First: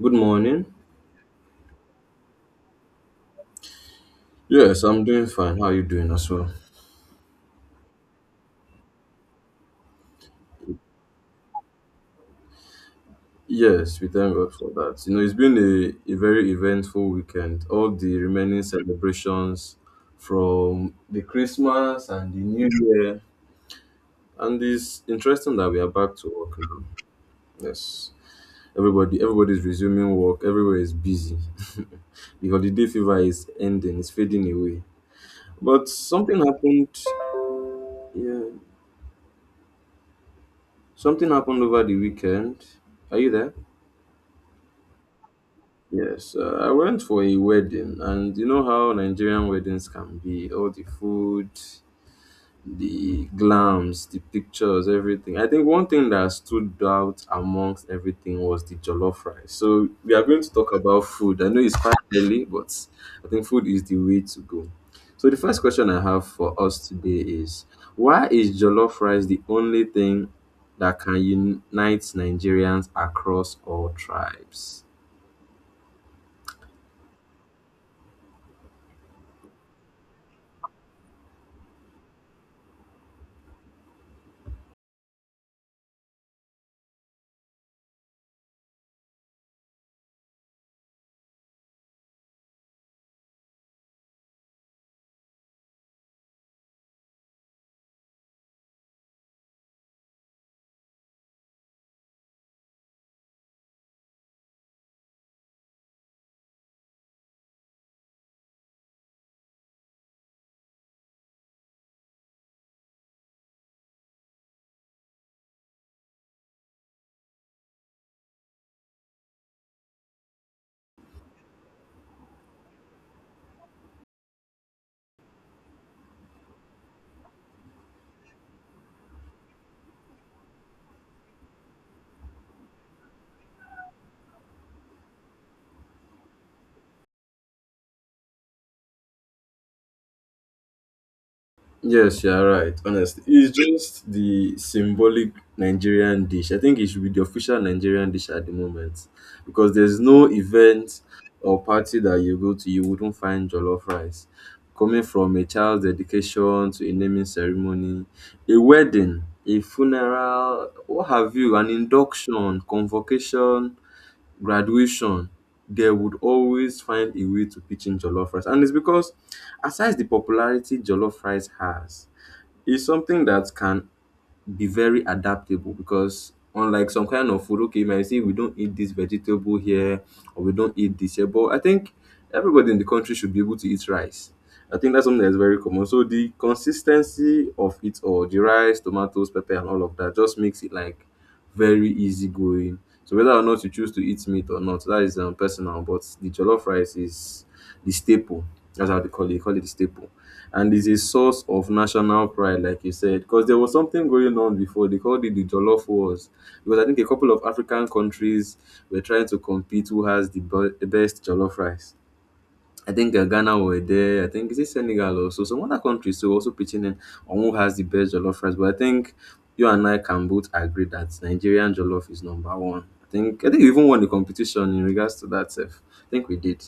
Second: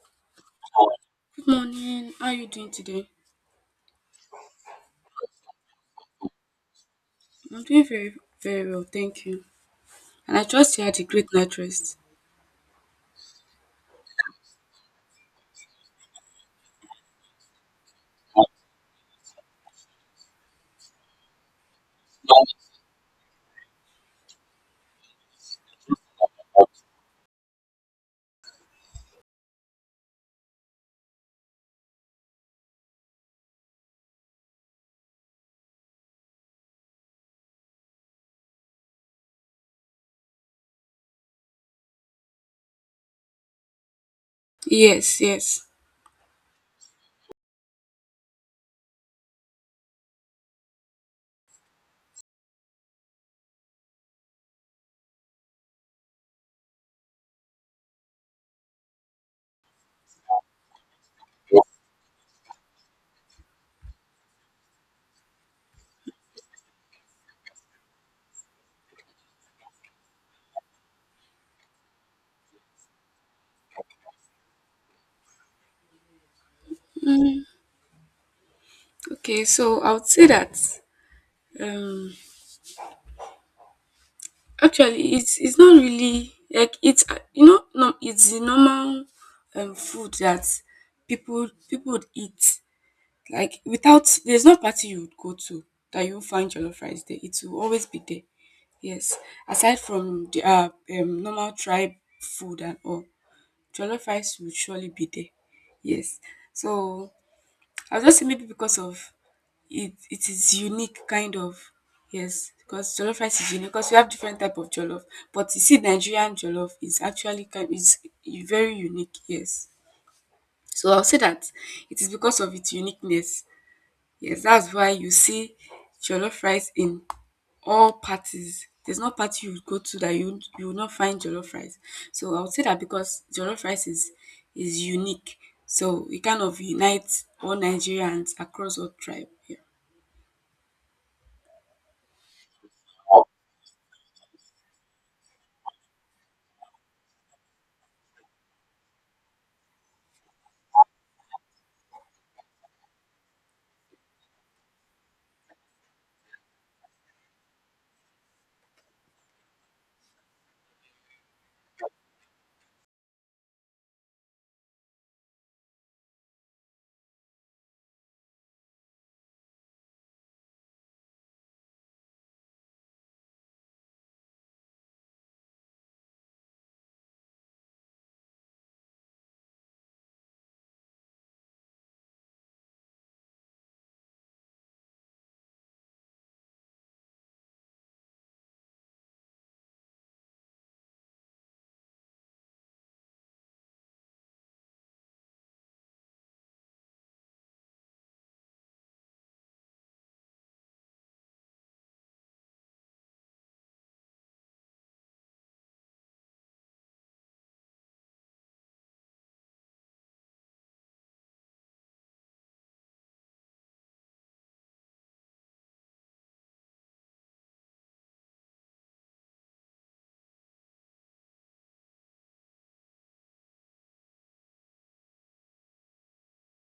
Good morning. Good morning. How are you doing today? Yes, I'm doing fine. How are you doing as well? I'm doing very, very well, thank you. And I trust you had a great night rest. Yes, we thank God for that. You know, it's been a very eventful weekend. All the remaining celebrations from the Christmas and the New Year. And it's interesting that we are back to work now. Yes. Everybody's resuming work, everywhere is busy. The holiday fever is ending, it's fading away. But something happened, yeah. Something happened over the weekend. Are you there? Yes, yes. Yes, I went for a wedding, and you know how Nigerian weddings can be, all the food, the glams, the pictures, everything. I think one thing that stood out amongst everything was the jollof rice. So we are going to talk about food. I know it's quite early, but I think food is the way to go. So the first question I have for us today is, why is jollof rice the only thing that can unite Nigerians across all tribes? Mm, okay, so I would say that um, actually it's not really like it's no, it's the normal food that people would eat, like, without there's no party you would go to that you won't find jollof rice there. It will always be there. Yes, aside from the normal tribe food and all. Jollof rice will surely be there. Yes. So I was just saying maybe because of it is unique kind of. Yes, because jollof rice is unique because we have different type of jollof. But you see Nigerian jollof is actually kind is very unique, yes. So I'll say that it is because of its uniqueness. Yes, that's why you see jollof rice in all parties. There's no party you go to that you will not find jollof rice. So I would say that because jollof rice is unique, so it kind of unites all Nigerians across all tribe. Yeah. Yes, you're right. Honestly, it's just the symbolic Nigerian dish. I think it should be the official Nigerian dish at the moment, because there's no event or party that you go to you wouldn't find jollof rice. Coming from a child's dedication to a naming ceremony, a wedding, a funeral, what have you, an induction, convocation, graduation, they would always find a way to pitch in jollof rice. And it's because aside the popularity jollof rice has, it's something that can be very adaptable, because unlike some kind of food, okay, you might say we don't eat this vegetable here or we don't eat this here, but I think everybody in the country should be able to eat rice. I think that's something that's very common. So the consistency of it all, the rice, tomatoes, pepper, and all of that just makes it like very easygoing. So whether or not you choose to eat meat or not, that is personal. But the jollof rice is the staple. That's how they call it. They call it the staple, and it's a source of national pride, like you said, because there was something going on before. They called it the jollof wars, because I think a couple of African countries were trying to compete who has the, the best jollof rice. I think Ghana were there. I think is it Senegal also. Some other countries too also pitching in on who has the best jollof rice. But I think you and I can both agree that Nigerian jollof is number one. I think we even won the competition in regards to that. Sef. I think we did.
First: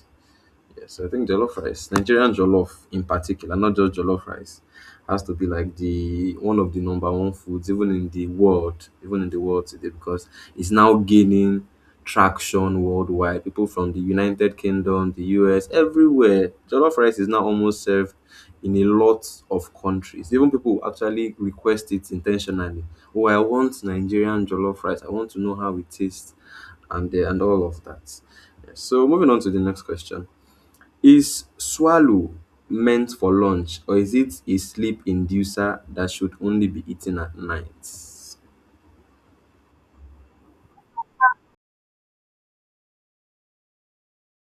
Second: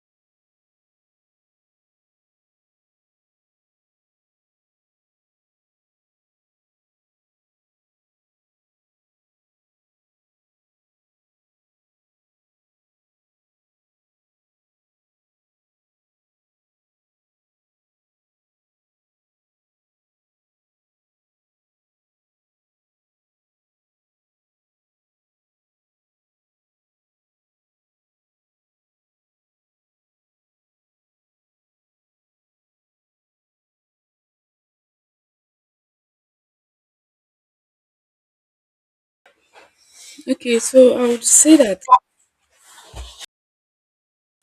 Yes, I think jollof rice, Nigerian jollof in particular, not just jollof rice, has to be like the one of the number one foods even in the world, even in the world today, because it's now gaining traction worldwide. People from the United Kingdom, the US, everywhere, jollof rice is now almost served in a lot of countries. Even people actually request it intentionally. Oh, I want Nigerian jollof rice. I want to know how it tastes, and all of that. Yes. So moving on to the next question. Is swallow meant for lunch or is it a sleep inducer that should only be eaten at night? Okay, so I would say that.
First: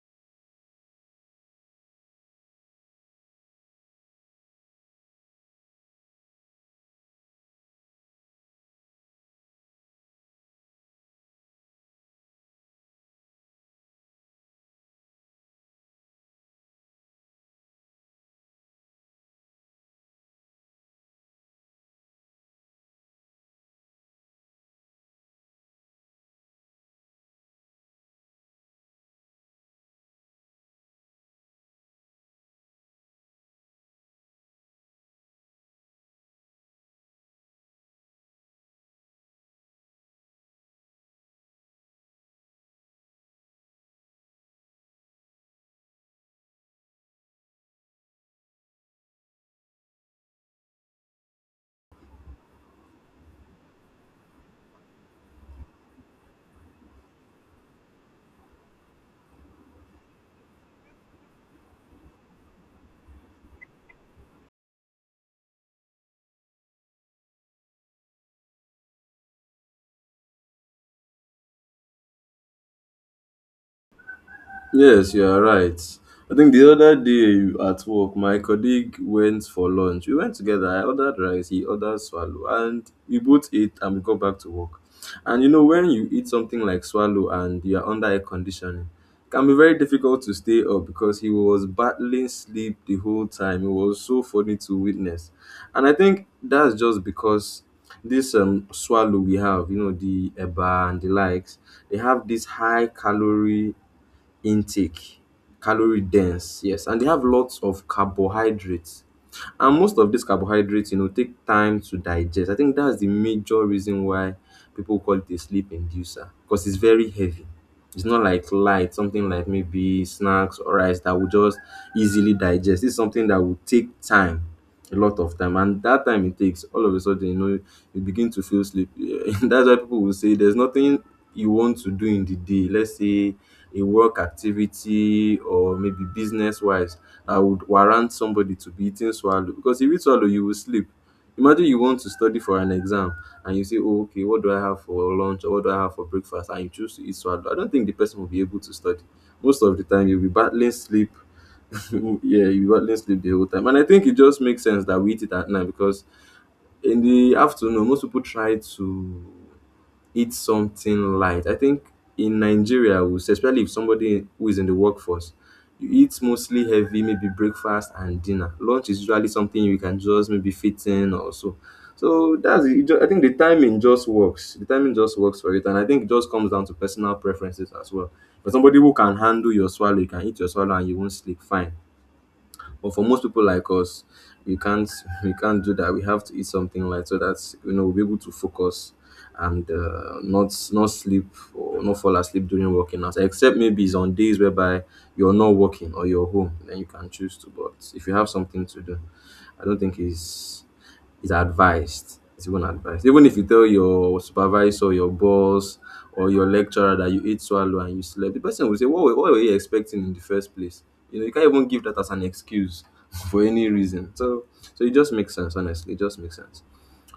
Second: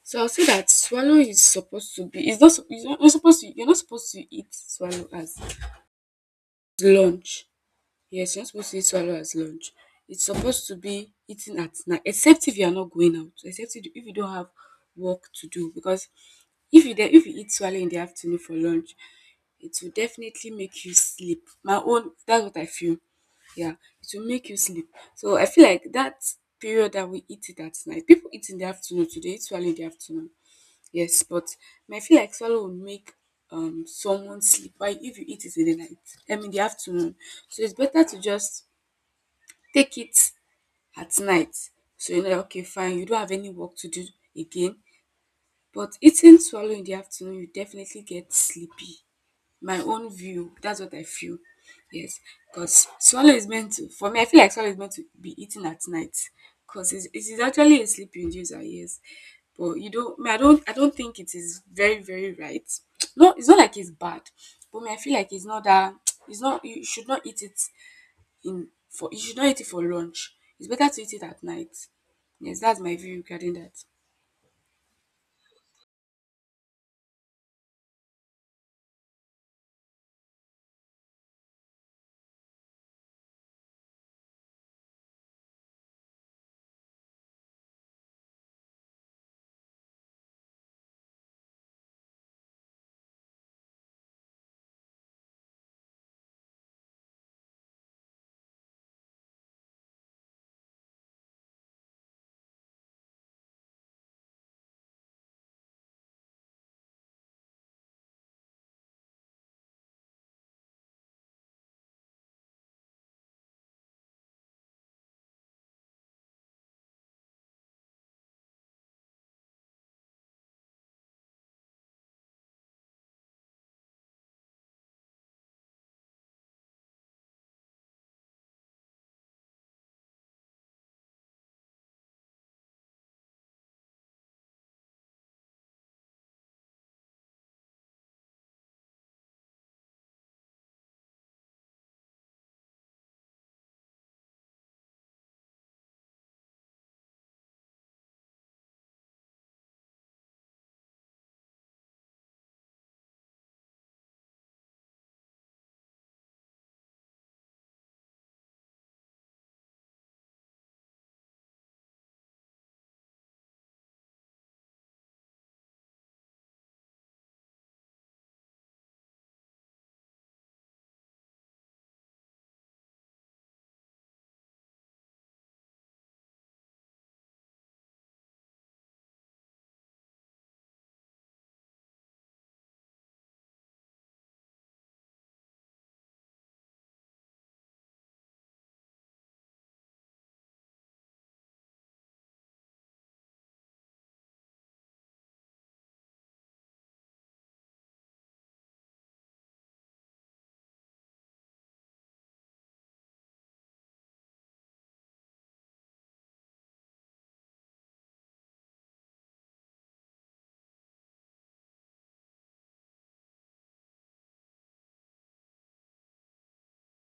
So I'll say that swallow is supposed to be. It's not. It's not you're supposed to. You're not supposed to eat swallow as lunch. Yes, you're not supposed to eat swallow as lunch. It's supposed to be eaten at night, except if you are not going out. Except if you don't have work to do, because if you eat swallow in the afternoon for lunch, it will definitely make you sleep. My own, that's what I feel. Yeah, it will make you sleep. So I feel like that period that we eat it at night, people eat in the afternoon today. They eat swallow in the afternoon. Yes, but I feel like swallow will make someone sleep, while if you eat it in the night, I mean the afternoon, so it's better to just take it at night. So okay, fine, you don't have any work to do again, but eating swallow in the afternoon, you definitely get sleepy. My own view, that's what I feel. Yes, because swallow is meant to, for me, I feel like swallow is meant to be eaten at night. Because it is actually a sleeping inducer, yes. But you don't, me, I don't think it is very, very right. No, it's not like it's bad, but me, I feel like it's not that. It's not. You should not eat it in for. You should not eat it for lunch. It's better to eat it at night. Yes, that's my view regarding that. Yes, you are right. I think the other day at work, my colleague went for lunch. We went together. I ordered rice, he ordered swallow, and we both ate and we got back to work. And you know, when you eat something like swallow and you are under air conditioning, it can be very difficult to stay up because he was battling sleep the whole time. It was so funny to witness. And I think that's just because this swallow we have, you know, the eba and the likes, they have this high calorie intake, calorie dense, yes, and they have lots of carbohydrates. And most of these carbohydrates, you know, take time to digest. I think that's the major reason why people call it a sleep inducer because it's very heavy. It's not like light, something like maybe snacks or rice that will just easily digest. It's something that will take time, a lot of time. And that time it takes, all of a sudden, you know, you begin to feel sleepy. That's why people will say there's nothing you want to do in the day. Let's say a work activity or maybe business wise, I would warrant somebody to be eating swallow, because if you eat swallow you will sleep. Imagine you want to study for an exam and you say, oh, okay, what do I have for lunch or what do I have for breakfast, and you choose to eat swallow. I don't think the person will be able to study. Most of the time you'll be battling sleep, yeah. You got let's sleep the whole time. And I think it just makes sense that we eat it at night, because in the afternoon, most people try to eat something light. I think in Nigeria, we say, especially if somebody who is in the workforce, you eat mostly heavy, maybe breakfast and dinner. Lunch is usually something you can just maybe fit in or so. So that's it. I think the timing just works. The timing just works for it, and I think it just comes down to personal preferences as well. For somebody who can handle your swallow, you can eat your swallow and you won't sleep fine. But for most people like us, we can't we can't do that. We have to eat something light so that you know we'll be able to focus and not sleep or not fall asleep during working hours. Except maybe it's on days whereby you're not working or you're home, then you can choose to. But if you have something to do, I don't think it's is advised. It's even advised. Even if you tell your supervisor, your boss, or your lecturer that you ate swallow and you slept, the person will say, what were you expecting in the first place? You know, you can't even give that as an excuse for any reason. So it just makes sense, honestly. It just makes sense.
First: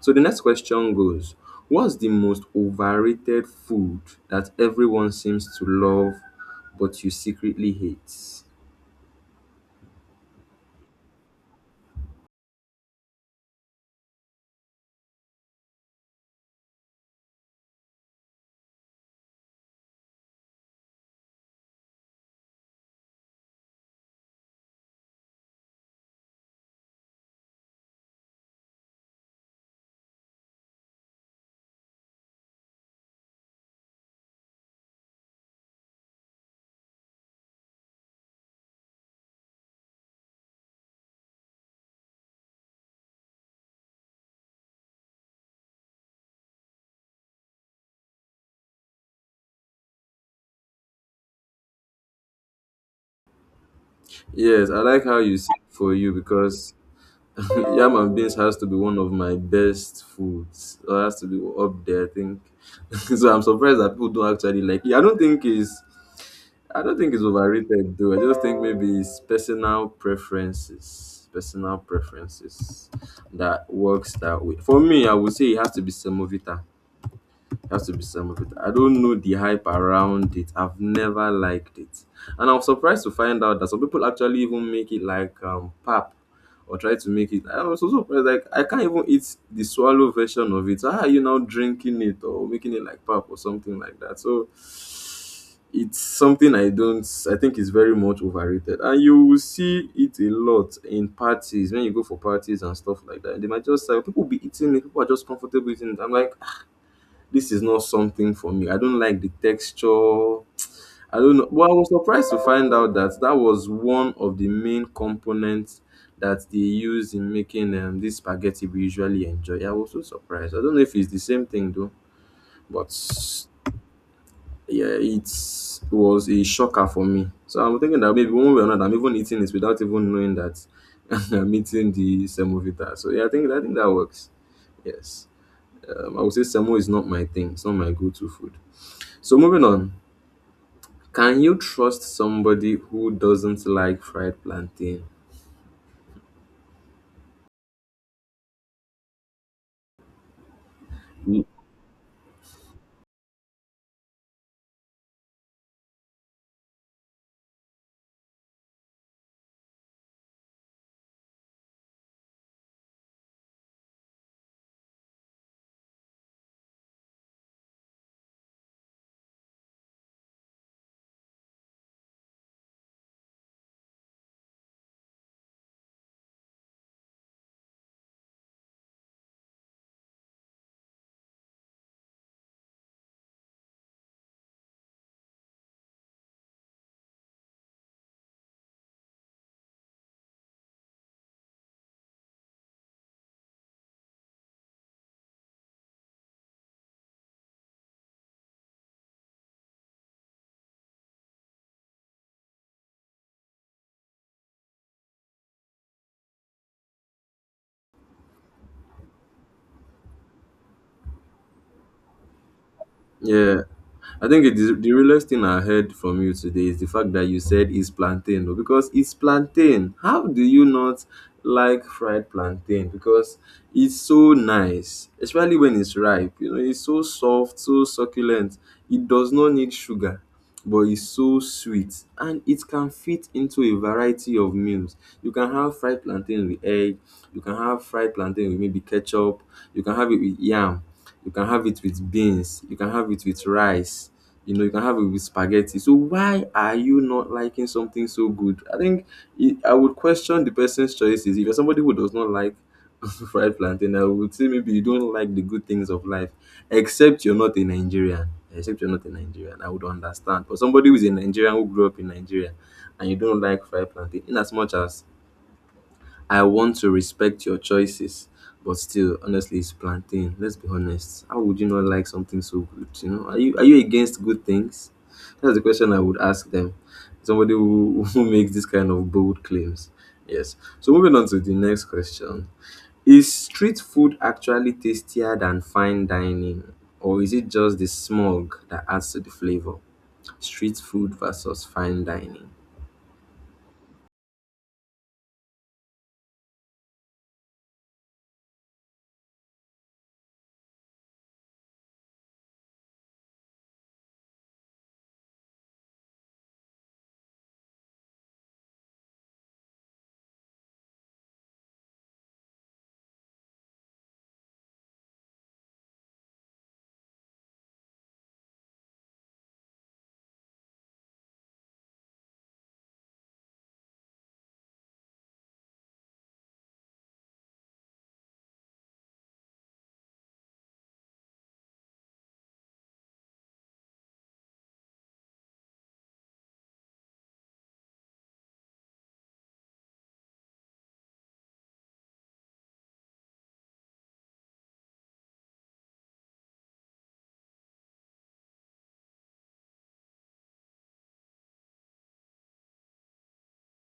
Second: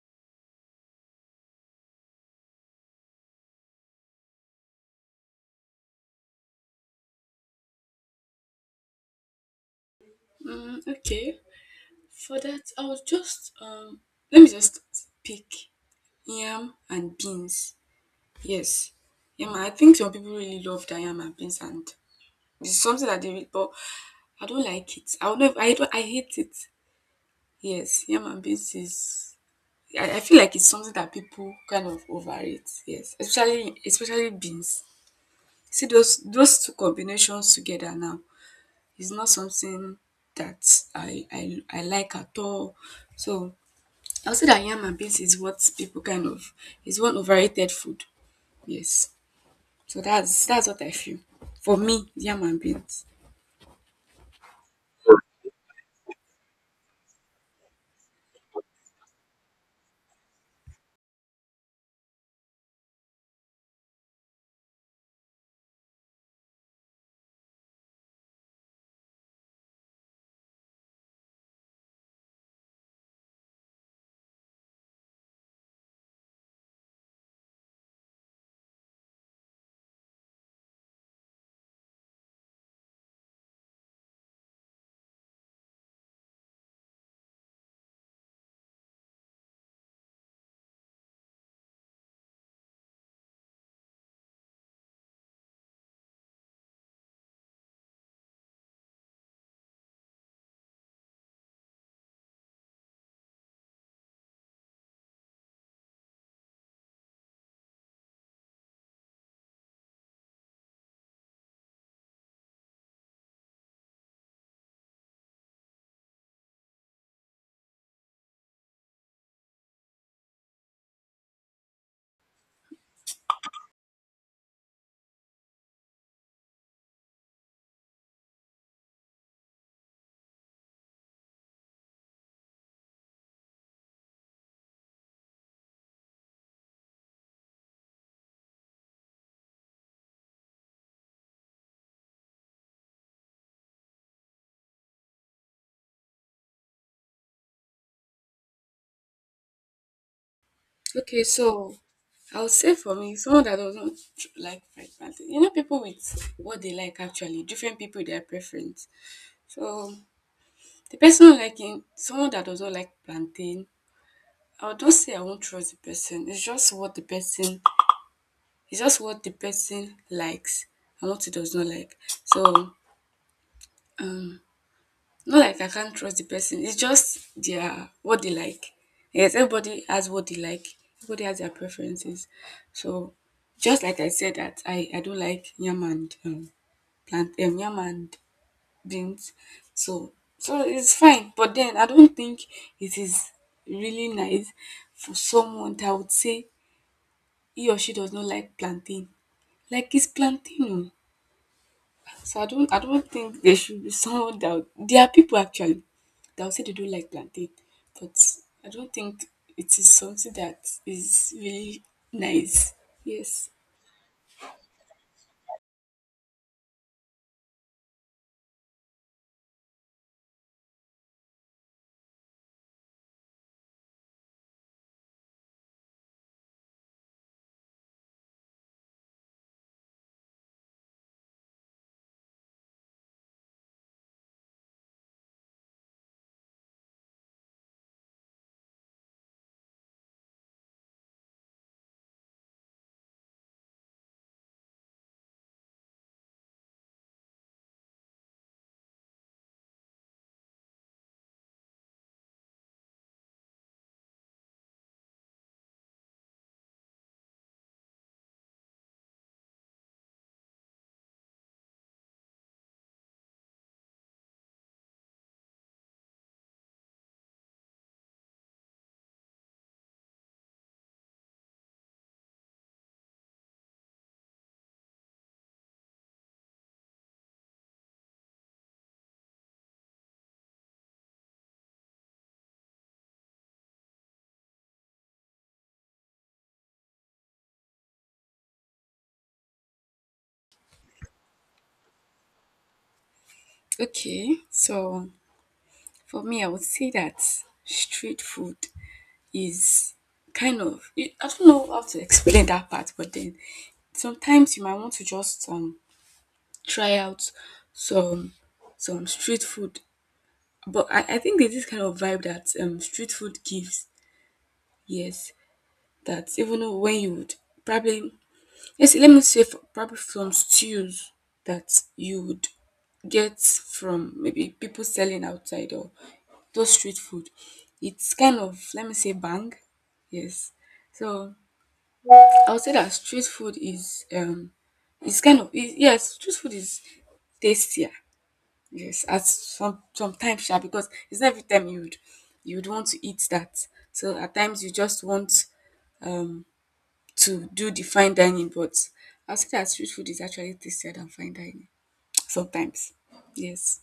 So the next question goes, what's the most overrated food that everyone seems to love but you secretly hate? Mm, okay. For that, I would just let me just pick yam and beans. Yes, yam. I think some people really love the yam and beans, and it's something that they really. But I don't like it. I don't know if I don't. I hate it. Yes, yam and beans is. I feel like it's something that people kind of overrate. Yes, especially beans. See those two combinations together now is not something that I like at all. So I will say that yam and beans is what people kind of is one overrated food. Yes. So that's what I feel. For me, yam and beans. Yes, I like how you see it for you, because yam and beans has to be one of my best foods. It has to be up there, I think. So I'm surprised that people don't actually like it. I don't think it's overrated though. I just think maybe it's personal preferences. Personal preferences that works that way. For me, I would say it has to be semovita. It has to be some of it. I don't know the hype around it. I've never liked it. And I was surprised to find out that some people actually even make it like pap or try to make it. I was also surprised like I can't even eat the swallow version of it. So how are you now drinking it or making it like pap or something like that? So it's something I don't, I think it's very much overrated. And you will see it a lot in parties when you go for parties and stuff like that. They might just say people will be eating it, people are just comfortable eating it. I'm like, this is not something for me. I don't like the texture. I don't know. Well, I was surprised to find out that that was one of the main components that they use in making this spaghetti we usually enjoy. I was so surprised. I don't know if it's the same thing though, but yeah, it was a shocker for me. So I'm thinking that maybe one way or another, I'm even eating this without even knowing that I'm eating the semovita. So yeah, I think that works. Yes. I would say semo is not my thing. It's not my go-to food. So moving on. Can you trust somebody who doesn't like fried plantain? Okay, so I will say for me, someone that does not like fried plantain. People with what they like actually, different people with their preference. So the person liking someone that does not like plantain, I do not say I won't trust the person. It's just what the person likes and what he does not like. So um not like I can't trust the person. It's just their what they like. Yes, everybody has what they like. Everybody has their preferences. So, just like I said that I don't like yam and plant yam and beans. So so it's fine. But then I don't think it is really nice for someone that would say he or she does not like plantain. Like, it's plantain. Oh. So I don't think there should be someone that there are people actually that would say they don't like plantain, but I don't think it is something that is really nice. Yes. Yeah, I think it is the realest thing I heard from you today is the fact that you said it's plantain though, because it's plantain. How do you not like fried plantain? Because it's so nice, especially when it's ripe. You know, it's so soft, so succulent. It does not need sugar, but it's so sweet and it can fit into a variety of meals. You can have fried plantain with egg, you can have fried plantain with maybe ketchup, you can have it with yam, you can have it with beans, you can have it with rice, you know, you can have it with spaghetti. So why are you not liking something so good? I think I would question the person's choices. If you're somebody who does not like fried plantain, I would say maybe you don't like the good things of life, except you're not a Nigerian. Except you're not a Nigerian, I would understand. But somebody who's a Nigerian who grew up in Nigeria and you don't like fried plantain, in as much as I want to respect your choices, but still, honestly, it's plantain. Let's be honest. How would you not like something so good? You know, are you against good things? That's the question I would ask them. Somebody who, who makes this kind of bold claims. Yes. So moving on to the next question. Is street food actually tastier than fine dining, or is it just the smog that adds to the flavor? Street food versus fine dining. Okay. So for me, I would say that street food is kind of, I don't know how to explain that part, but then sometimes you might want to just try out some some street food. But I think there's this kind of vibe that street food gives. Yes. That even though when you would probably, yes, let me say for, probably from stews that you would get from maybe people selling outside, or those street food, it's kind of, let me say, bang, yes. So I would say that street food is it's kind of it, yes, street food is tastier, yes at sometimes sha, because it's not every time you would want to eat that, so at times you just want to do the fine dining, but I'll say that street food is actually tastier than fine dining sometimes. Yes.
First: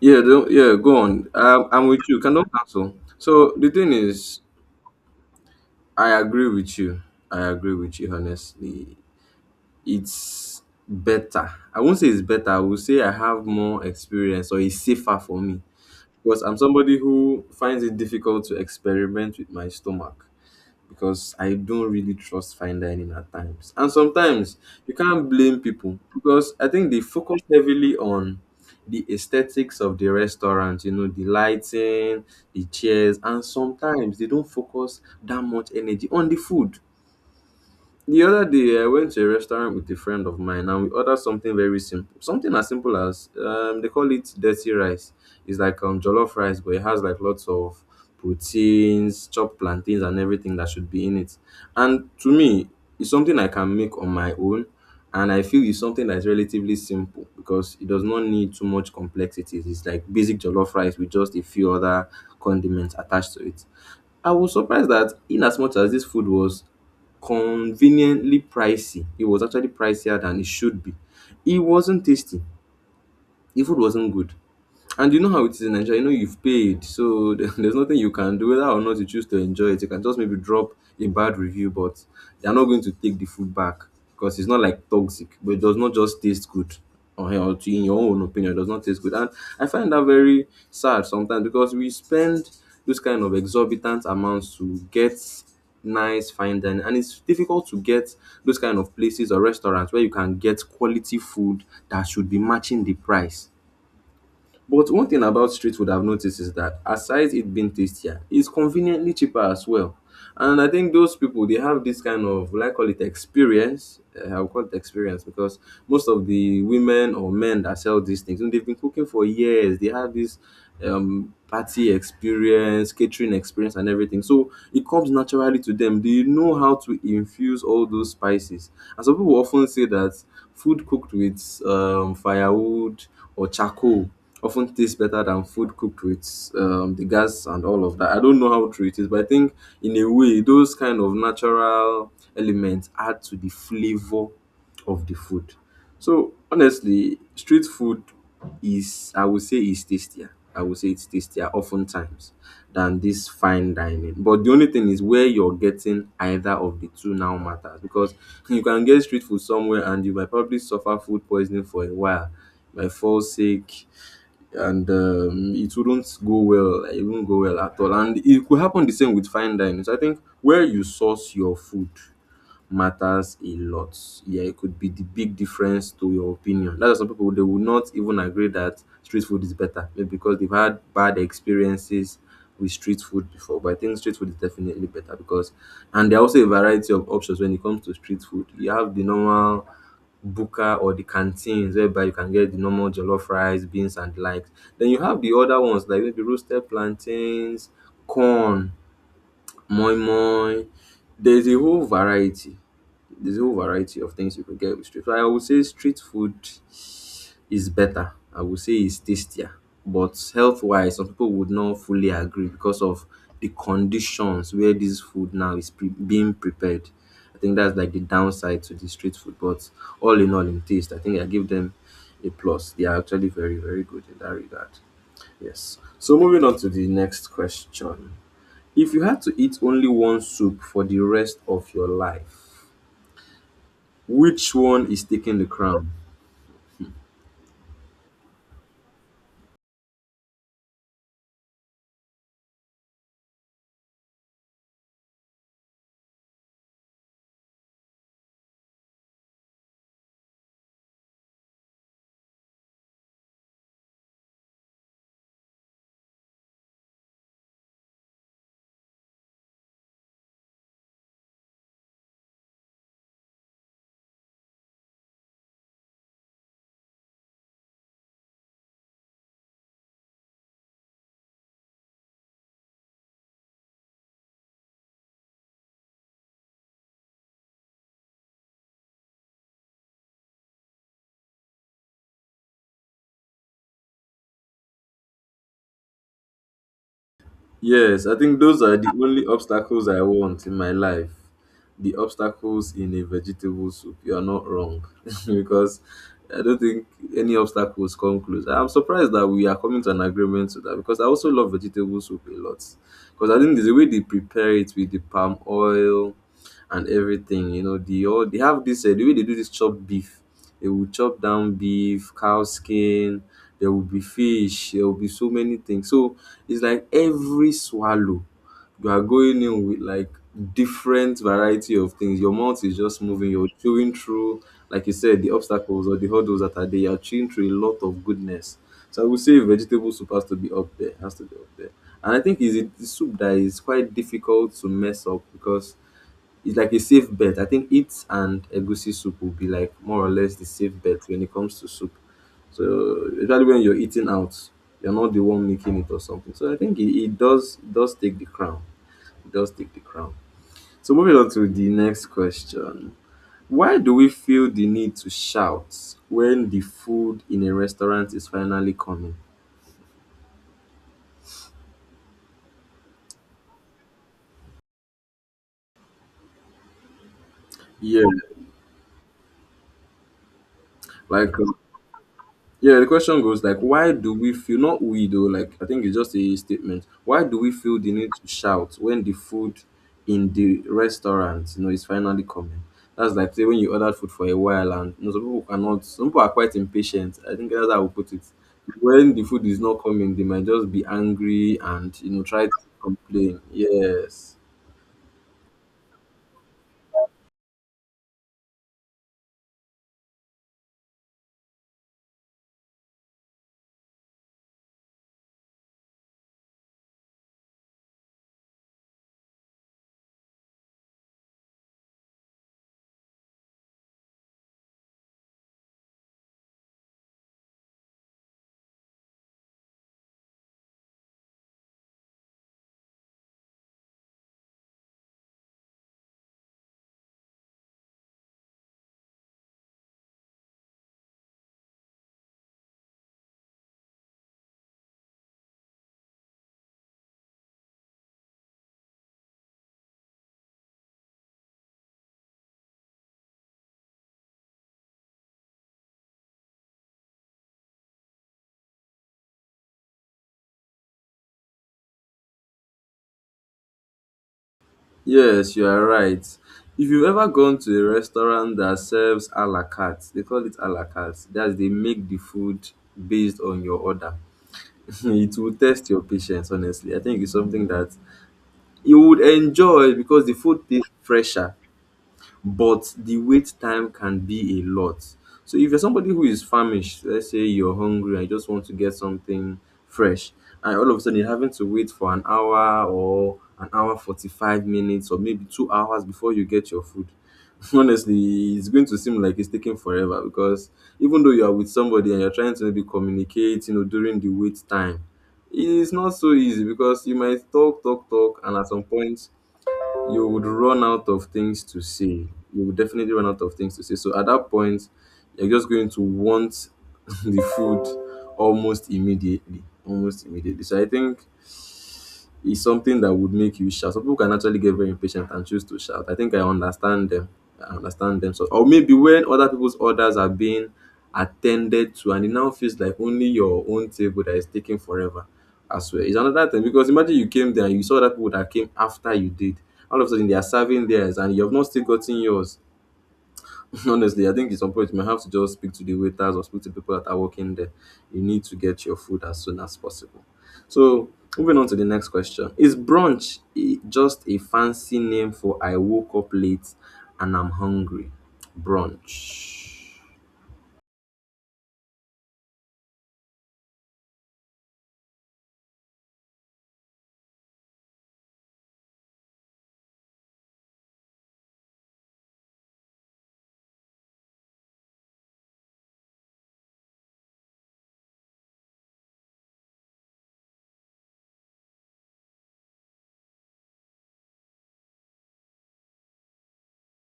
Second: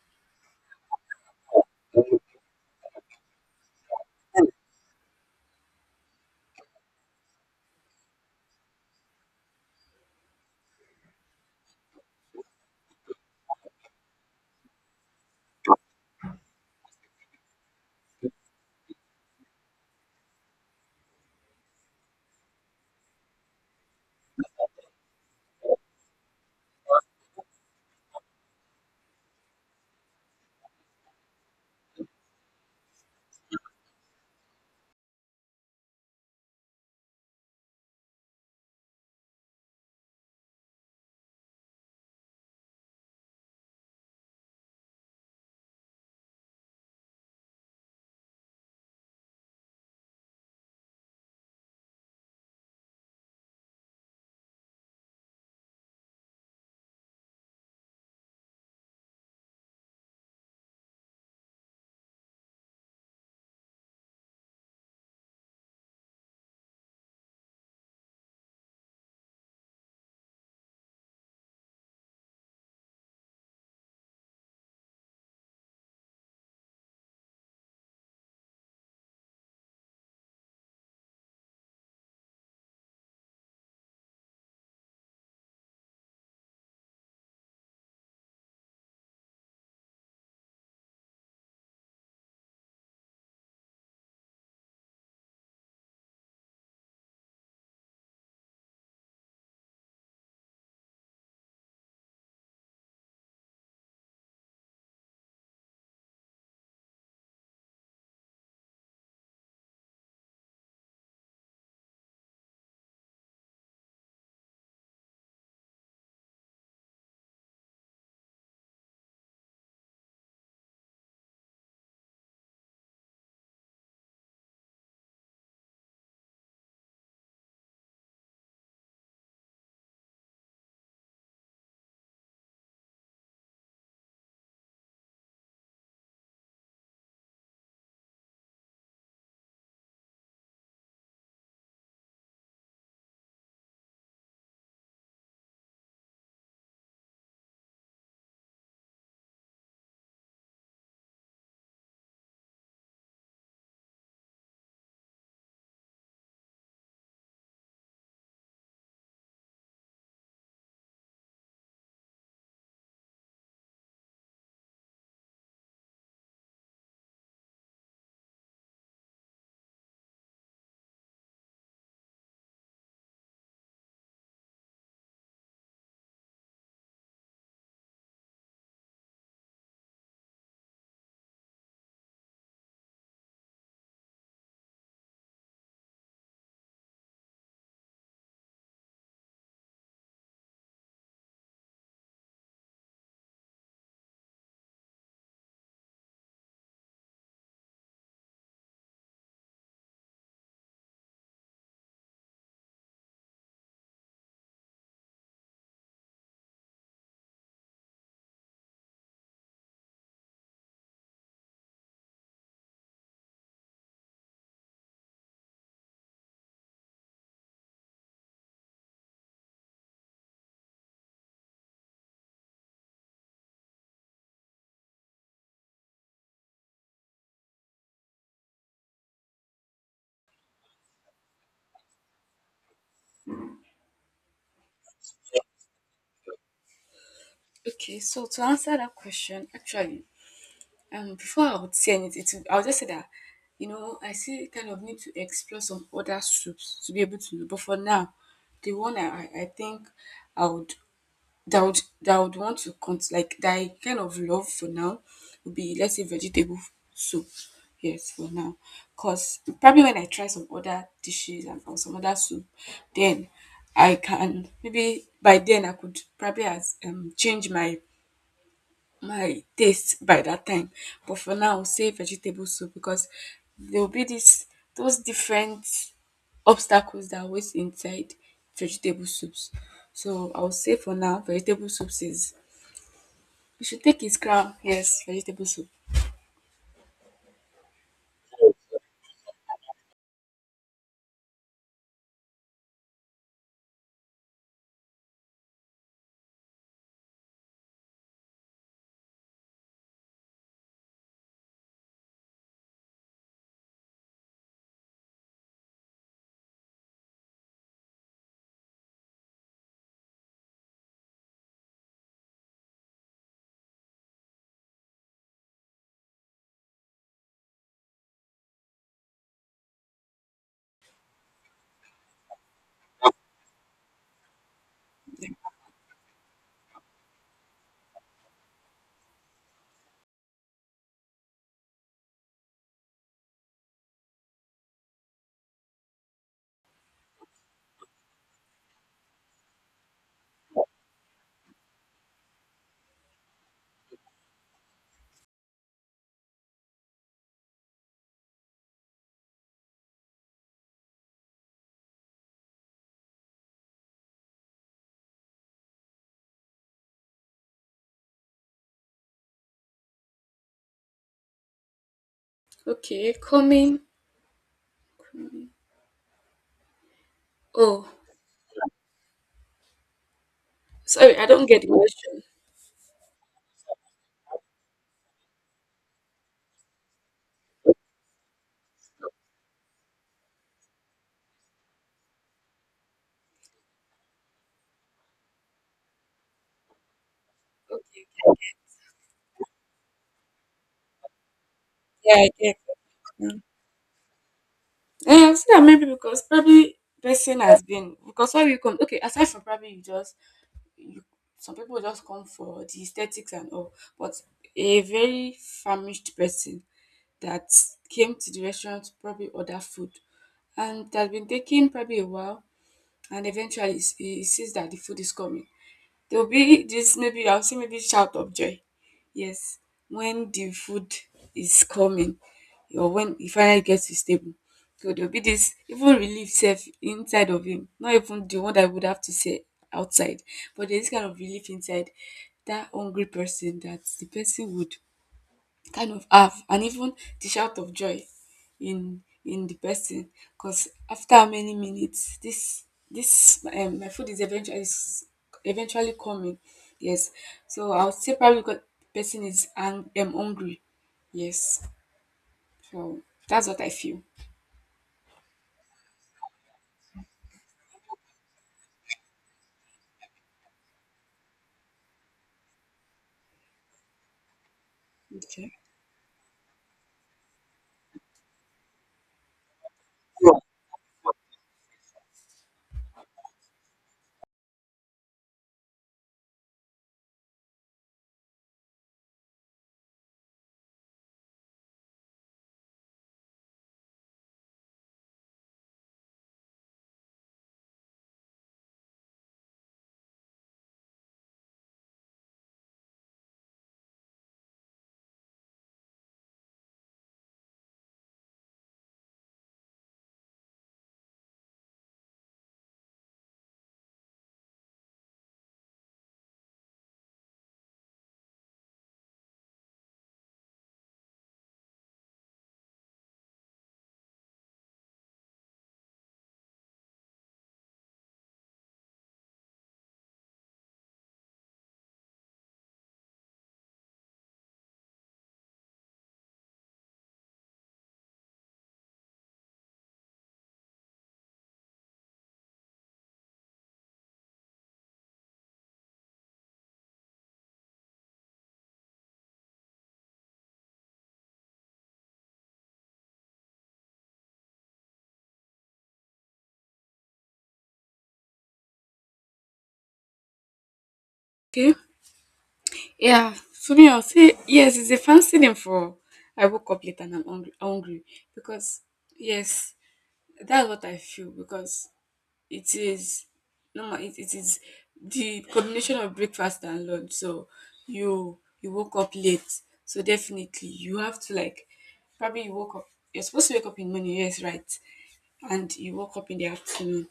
Yeah, don't, yeah, go on. I'm with you. Can don't cancel. So the thing is, I agree with you. I agree with you, honestly. It's better. I won't say it's better. I will say I have more experience, or it's safer for me, because I'm somebody who finds it difficult to experiment with my stomach, because I don't really trust fine dining at times. And sometimes you can't blame people, because I think they focus heavily on the aesthetics of the restaurant, you know, the lighting, the chairs, and sometimes they don't focus that much energy on the food. The other day, I went to a restaurant with a friend of mine and we ordered something very simple. Something as simple as, they call it dirty rice. It's like, jollof rice, but it has like lots of proteins, chopped plantains, and everything that should be in it. And to me, it's something I can make on my own. And I feel it's something that's relatively simple, because it does not need too much complexity. It's like basic jollof rice with just a few other condiments attached to it. I was surprised that in as much as this food was conveniently pricey, it was actually pricier than it should be. It wasn't tasty. The food wasn't good. And you know how it is in Nigeria. You know you've paid, so there's nothing you can do. Whether or not you choose to enjoy it, you can just maybe drop a bad review, but they're not going to take the food back, because it's not like toxic, but it does not just taste good. Or in your own opinion, it does not taste good. And I find that very sad sometimes, because we spend those kind of exorbitant amounts to get nice fine dining, and it's difficult to get those kind of places or restaurants where you can get quality food that should be matching the price. But one thing about street food I've noticed is that aside it being tastier, it's conveniently cheaper as well. And I think those people, they have this kind of, will I call it experience? I'll call it experience, because most of the women or men that sell these things, and they've been cooking for years. They have this party experience, catering experience, and everything. So it comes naturally to them. They know how to infuse all those spices. And some people often say that food cooked with firewood or charcoal often tastes better than food cooked with, the gas and all of that. I don't know how true it is, but I think in a way those kind of natural elements add to the flavor of the food. So honestly, street food is, I would say, is tastier. I would say it's tastier oftentimes than this fine dining. But the only thing is where you're getting either of the two now matters, because you can get street food somewhere and you might probably suffer food poisoning for a while, you might fall sick, and it wouldn't go well. Like, it wouldn't go well at all. And it could happen the same with fine dining. So I think where you source your food matters a lot. Yeah, it could be the big difference to your opinion. That's why some people, they will not even agree that street food is better, maybe because they've had bad experiences with street food before. But I think street food is definitely better, because, and there are also a variety of options when it comes to street food. You have the normal buka or the canteens, whereby you can get the normal jollof rice, beans and the likes. Then you have the other ones, like maybe roasted plantains, corn, moi moi. There's a whole variety. There's a whole variety of things you could get with street. So I would say street food is better. I would say it's tastier. But health wise, some people would not fully agree because of the conditions where this food now is being prepared. I think that's like the downside to the street food. But all, in taste, I think I give them a plus. They are actually very, very good in that regard. Yes. So moving on to the next question. If you had to eat only one soup for the rest of your life, which one is taking the crown? Okay, so to answer that question, actually, before I would say anything, to, I would just say that, I still kind of need to explore some other soups to be able to know. But for now, the one I think I would, that would, that I would want to like, that I kind of love for now would be, let's say, vegetable soup. Yes, for now, cause probably when I try some other dishes and or some other soup, then I can, maybe by then I could probably as change my taste by that time. But for now, I'll say vegetable soup because there will be this those different obstacles that are always inside vegetable soups. So I'll say for now, vegetable soups is you should take his crown. Yes, vegetable soup. Yes, I think those are the only obstacles I want in my life, the obstacles in a vegetable soup. You are not wrong because I don't think any obstacles come close. I'm surprised that we are coming to an agreement to that, because I also love vegetable soup a lot. Because I think there's a way they prepare it with the palm oil and everything. You know, the, all they have this, the way they do this chopped beef. They will chop down beef, cow skin. There will be fish. There will be so many things. So it's like every swallow you are going in with like different variety of things. Your mouth is just moving. You're chewing through, like you said, the obstacles or the hurdles that are there. You're chewing through a lot of goodness. So I would say vegetable soup has to be up there. Has to be up there. And I think, is it the soup that is quite difficult to mess up, because it's like a safe bet. I think it and egusi soup will be like more or less the safe bet when it comes to soup. So especially when you're eating out, you're not the one making it or something. So I think it does take the crown. It does take the crown. So moving on to the next question. Why do we feel the need to shout when the food in a restaurant is finally coming? Okay, coming. Oh, Yeah, sorry, I like, don't get the question. yeah, the question goes like, why do we feel, not we though? Like, I think it's just a statement. Why do we feel the need to shout when the food in the restaurant, you know, is finally coming? That's like, say when you ordered food for a while, and you know, some people cannot, some people are quite impatient. I think that's how I would Okay, put it. When the food is not coming, they might just be angry and, you yeah, know, I try to get. complain. Mm. Yes. Yeah, I've seen that many because probably person has been because why we come. Okay, aside from probably you just you, some people just come for the aesthetics and all. But a very famished person that came to the restaurant to probably order food, and it has been taking probably a while, and eventually he sees that the food is coming, there'll be this maybe, I'll say, maybe shout of joy. Yes, when the food is coming or when he finally gets to his table. So there'll be this even relief self inside of him. Not even the one that I would have to say outside. But there's this kind of relief inside that hungry person that the person would kind of have, and even the shout of joy in the person, because after many minutes, this my food is eventually coming. Yes, so I would say probably because the person is hungry. Yes, so that's what I feel. Yes, you are right. If you've ever gone to a restaurant that serves a la carte, they call it a la carte, that's, they make the food based on your order. It Okay, will test your patience, honestly. I think it's something that you would enjoy because the food tastes fresher, but the wait time can be a lot. So if you're somebody who is famished, let's say you're hungry and you just want to get something fresh, and all of a sudden you're having to wait for an hour or an hour 45 minutes or maybe 2 hours before you get your food. Honestly, it's going to seem like it's taking forever, because even though you are with somebody and you're trying to maybe communicate, you know, during the wait time, it's not so easy, because you might talk, talk, talk, and at some point you would run out of things to say. You would definitely run out of things to say. So at that point, you're just going to want the food almost immediately. Almost immediately. So I think is something that would make you shout. Some people can actually get very impatient and choose to shout. I think I understand them. I understand them. So, or maybe when other people's orders are being attended to, and it now feels like only your own table that is taking forever as well. It's another thing, because imagine you came there and you saw other people that came after you did. All of a sudden, they are serving theirs, and you have not still gotten yours. Honestly, I think at some point you might have to just speak to the waiters or speak to people that are working there. You need to get your food as soon as possible. So, moving on to the next question. Is brunch just a fancy name for I woke up late and I'm hungry? Brunch. okay, yeah, for me, I'll say yes, it's a fancy name for I woke up late and I'm hungry, hungry, because yes, that's what I feel. Because it is, no, it is the combination of breakfast and lunch. So you woke up late. So definitely you have to like, probably you woke up, you're supposed to wake up in the morning, yes, right. And you woke up in the afternoon.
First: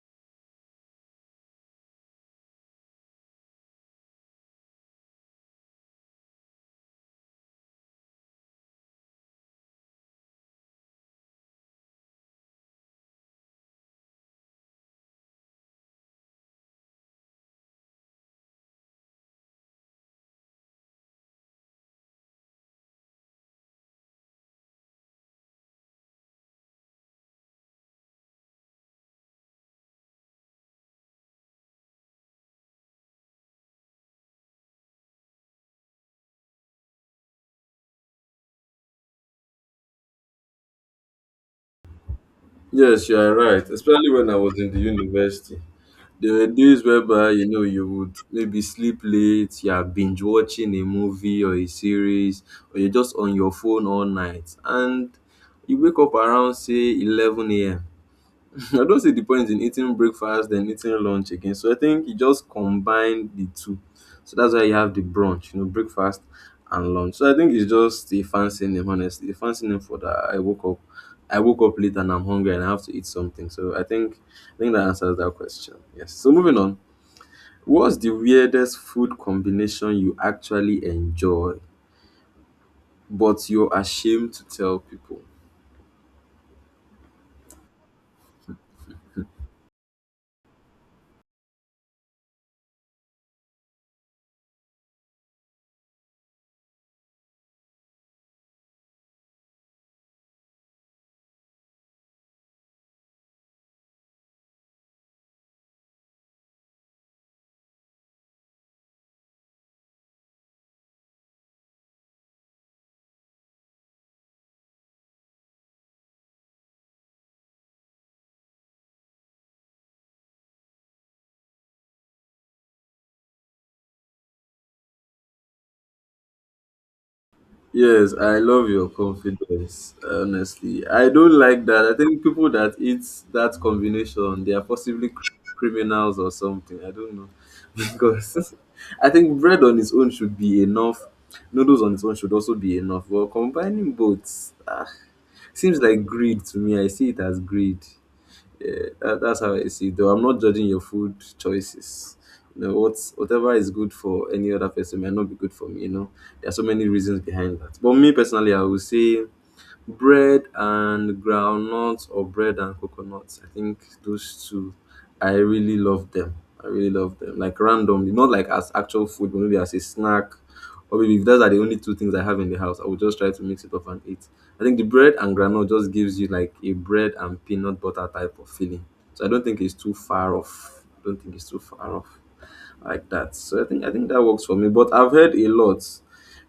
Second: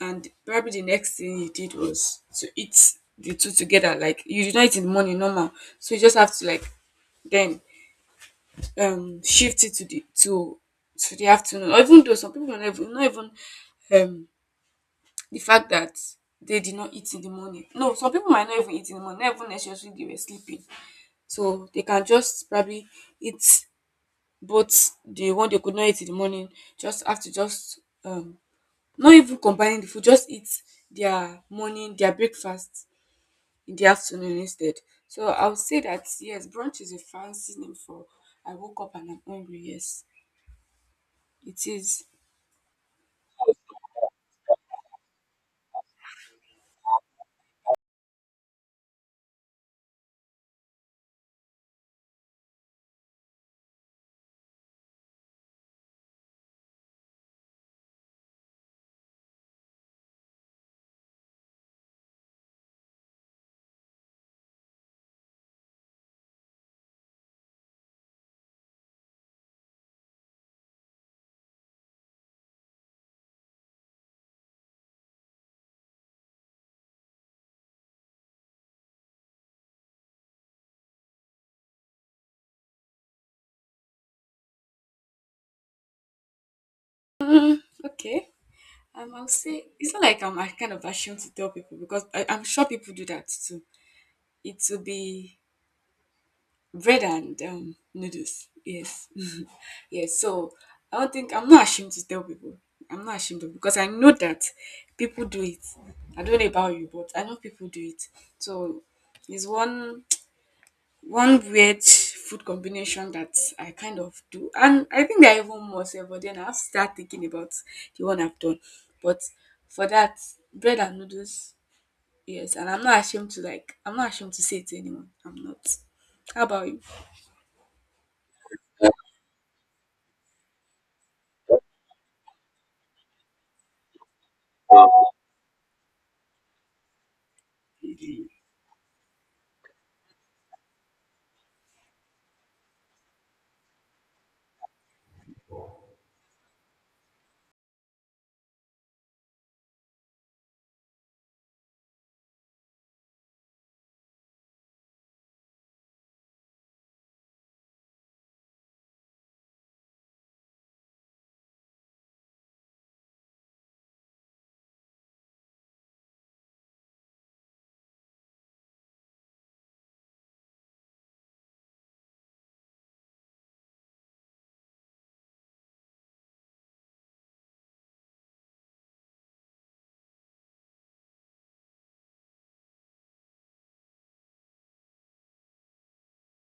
And probably the next thing you did was to eat the two together. Like, you did not eat in the morning normal. So you just have to like, then shift it to the, to the afternoon. Or even though some people don't even, not even, um the fact that they did not eat in the morning. No, some people might not even eat in the morning, not even necessarily they were sleeping. So they can just probably eat both, the one they could not eat in the morning, just have to just not even combining the food, just eat their morning, their breakfast in the afternoon instead. So I would say that yes, brunch is a fancy name for I woke up and I'm hungry. Yes, it is. Yes, you are right. Especially when I was in the university. There were days whereby, you know, you would maybe sleep late, you are binge watching a movie or a series, or you're just on your phone all night. And you wake up around, say, 11 a.m. I don't see the point in eating breakfast then eating lunch again. So I think you just combine the two. So that's why you have the brunch, you know, breakfast and lunch. So I think it's just a fancy name, honestly. A fancy name for that. I woke up late and I'm hungry and I have to eat something. So I think that answers that question. Yes. So moving on. What's the weirdest food combination you actually enjoy, but you're ashamed to tell people? Okay. I'll say it's not like I'm a kind of ashamed to tell people because I'm sure people do that too. It will be bread and noodles. Yes, yes. So I don't think I'm not ashamed to tell people. I'm not ashamed of because I know that people do it. I don't know about you, but I know people do it. So it's one weird food combination that I kind of do, and I think there are even more. Sef, but then I have to start thinking about the one I've done. But for that, bread and noodles. Yes, and I'm not ashamed to like. I'm not ashamed to say it to anyone. I'm not. How about you? Yes, I love your confidence. Honestly, I don't like that. I think people that eat that combination, they are possibly criminals or something. I don't know Okay, because I think bread on its own should be enough. Noodles on its own should also be enough. But combining both, ah, seems like greed to me. I see it as greed. Yeah, that's how I see it. Though I'm not judging your food choices. You know, what's whatever is good for any other person might not be good for me. You know, there are so many reasons behind that. But me personally, I would say bread and groundnut or bread and coconut. I think those two, I really love them. I really love them. Like randomly, not like as actual food, but maybe as a snack. Or maybe if those are the only two things I have in the house, I would just try to mix it up and eat. I think the bread and granola just gives you like a bread and peanut butter type of feeling. So I don't think it's too far off. I don't think it's too far off like that. So I think that works for me. But I've heard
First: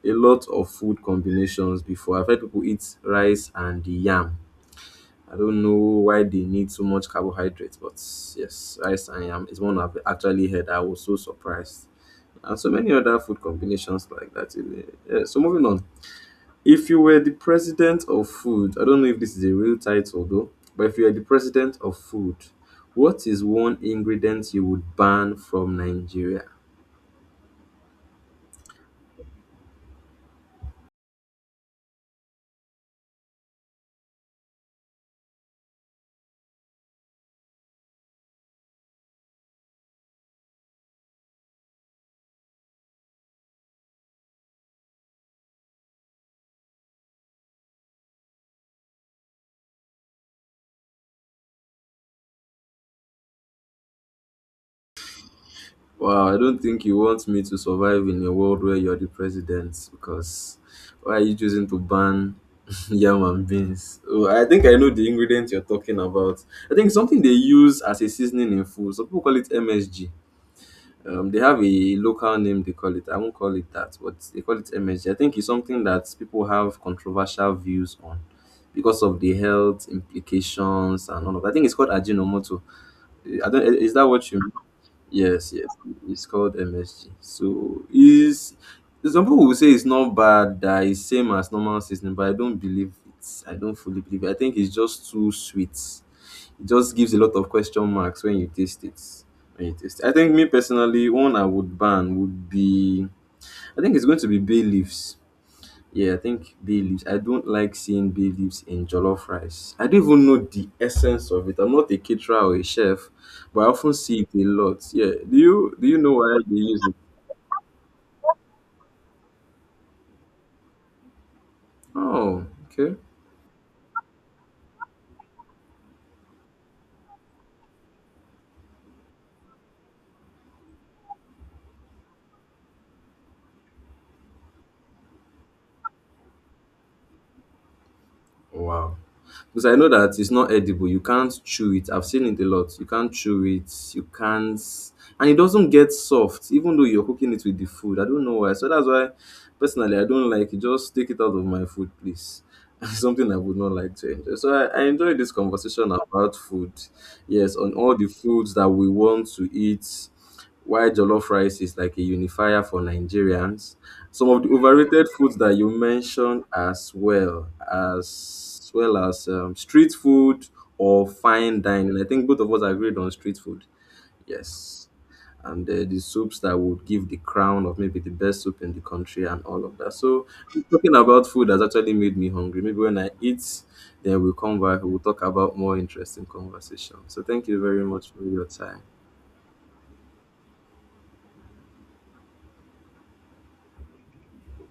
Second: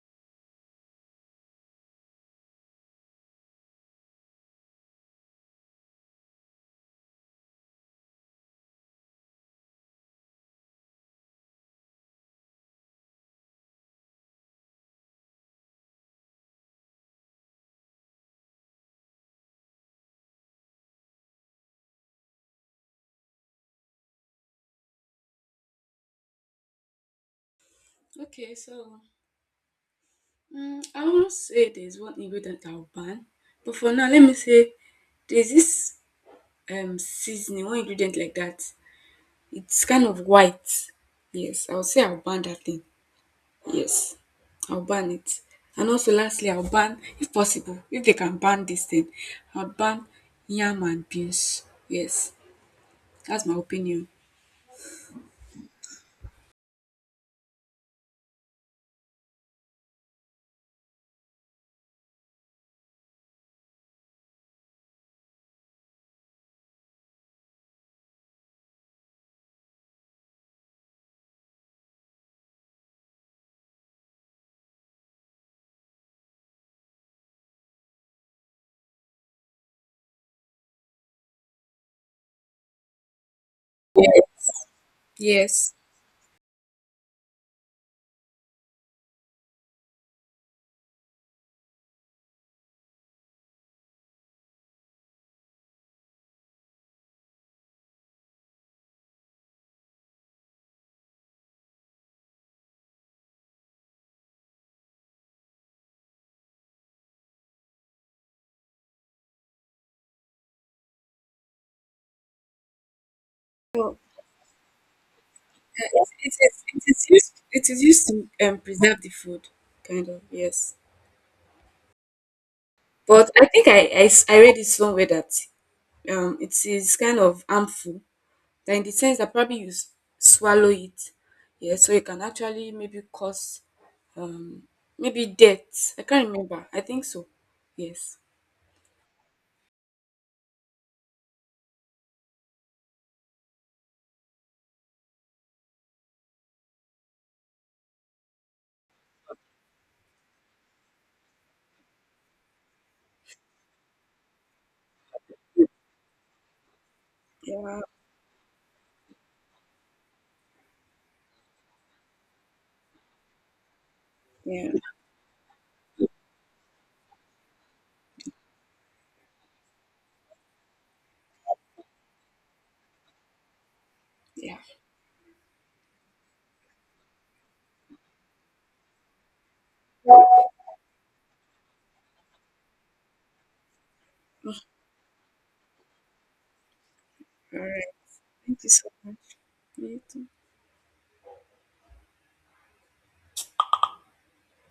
a lot of food combinations before. I've heard people eat rice and the yam. I don't know why they need so much carbohydrates, but yes, rice and yam is one I've actually heard. I was so surprised. And so many other food combinations like that. Yeah, so moving on. If you were the president of food, I don't know if this is a real title though, but if you are the president of food, what is one ingredient you would ban from Nigeria? so I won't say there's one ingredient I'll ban, but for now, let me say there's this seasoning, one ingredient like that. It's kind of white. Yes, I'll say I'll ban that thing. Yes, I'll ban it. And also, lastly, I'll ban, if possible, if they can ban this thing, I'll ban yam and beans. Yes, that's my opinion. Wow, I don't think you want me to survive in a world where you're the president, because why are you choosing to ban yam and beans? Oh, I think I know the ingredient you're talking about. I think something they use as a seasoning in food. Some people call it MSG. They have a local name they call it. I won't call it that, but they call it MSG. I think it's something that people have controversial views on because of the health implications and all of that. I think it's called Ajinomoto. I don't, is that what you— Yes, yes. Yes. It's called MSG. So is, some people will say it's not bad, that it's same as normal seasoning, but I don't believe it. I don't fully believe it. I think it's just too sweet. It just gives a lot of question marks when you taste it. When you taste it. I think me personally, one I would ban would be, I think it's going to be bay leaves. Yeah, I think bay leaves. I don't like seeing bay leaves in jollof rice. I don't even know the essence of it. I'm not a caterer or a chef, but I So often see it a lot. Yeah. Do you know it, why it, they is, use it it? is used to preserve the food, kind of. Yes. Oh, okay. But I think I read it somewhere that it is kind of harmful, that in the sense that probably you swallow it, yeah, so it can actually maybe cause um, maybe death. I can't remember. I think so. Yes. Wow. Because I know that it's not edible. You can't chew it. I've seen it a lot. You can't chew it. You can't, and it doesn't get soft, even though you're cooking it with the food. I don't know why. So that's why. Personally, I don't like it. Just take it out of my food, please. It's something I would not like to enjoy. So I enjoyed this conversation about food. Yes, on Yeah. all the foods that we want to eat. Why jollof rice is like a unifier for Nigerians. Some of the Yeah. overrated foods that you mentioned, as well as street food or fine dining. I think both of us agreed on street food. Yeah. Yes, and the soups that would give the crown of maybe the best soup in the country and all of that. So talking about food has actually made me hungry. Maybe when I eat, then we'll come back. We'll talk about more interesting conversation. So thank All you very right. much for your Thank you time. so much. You too.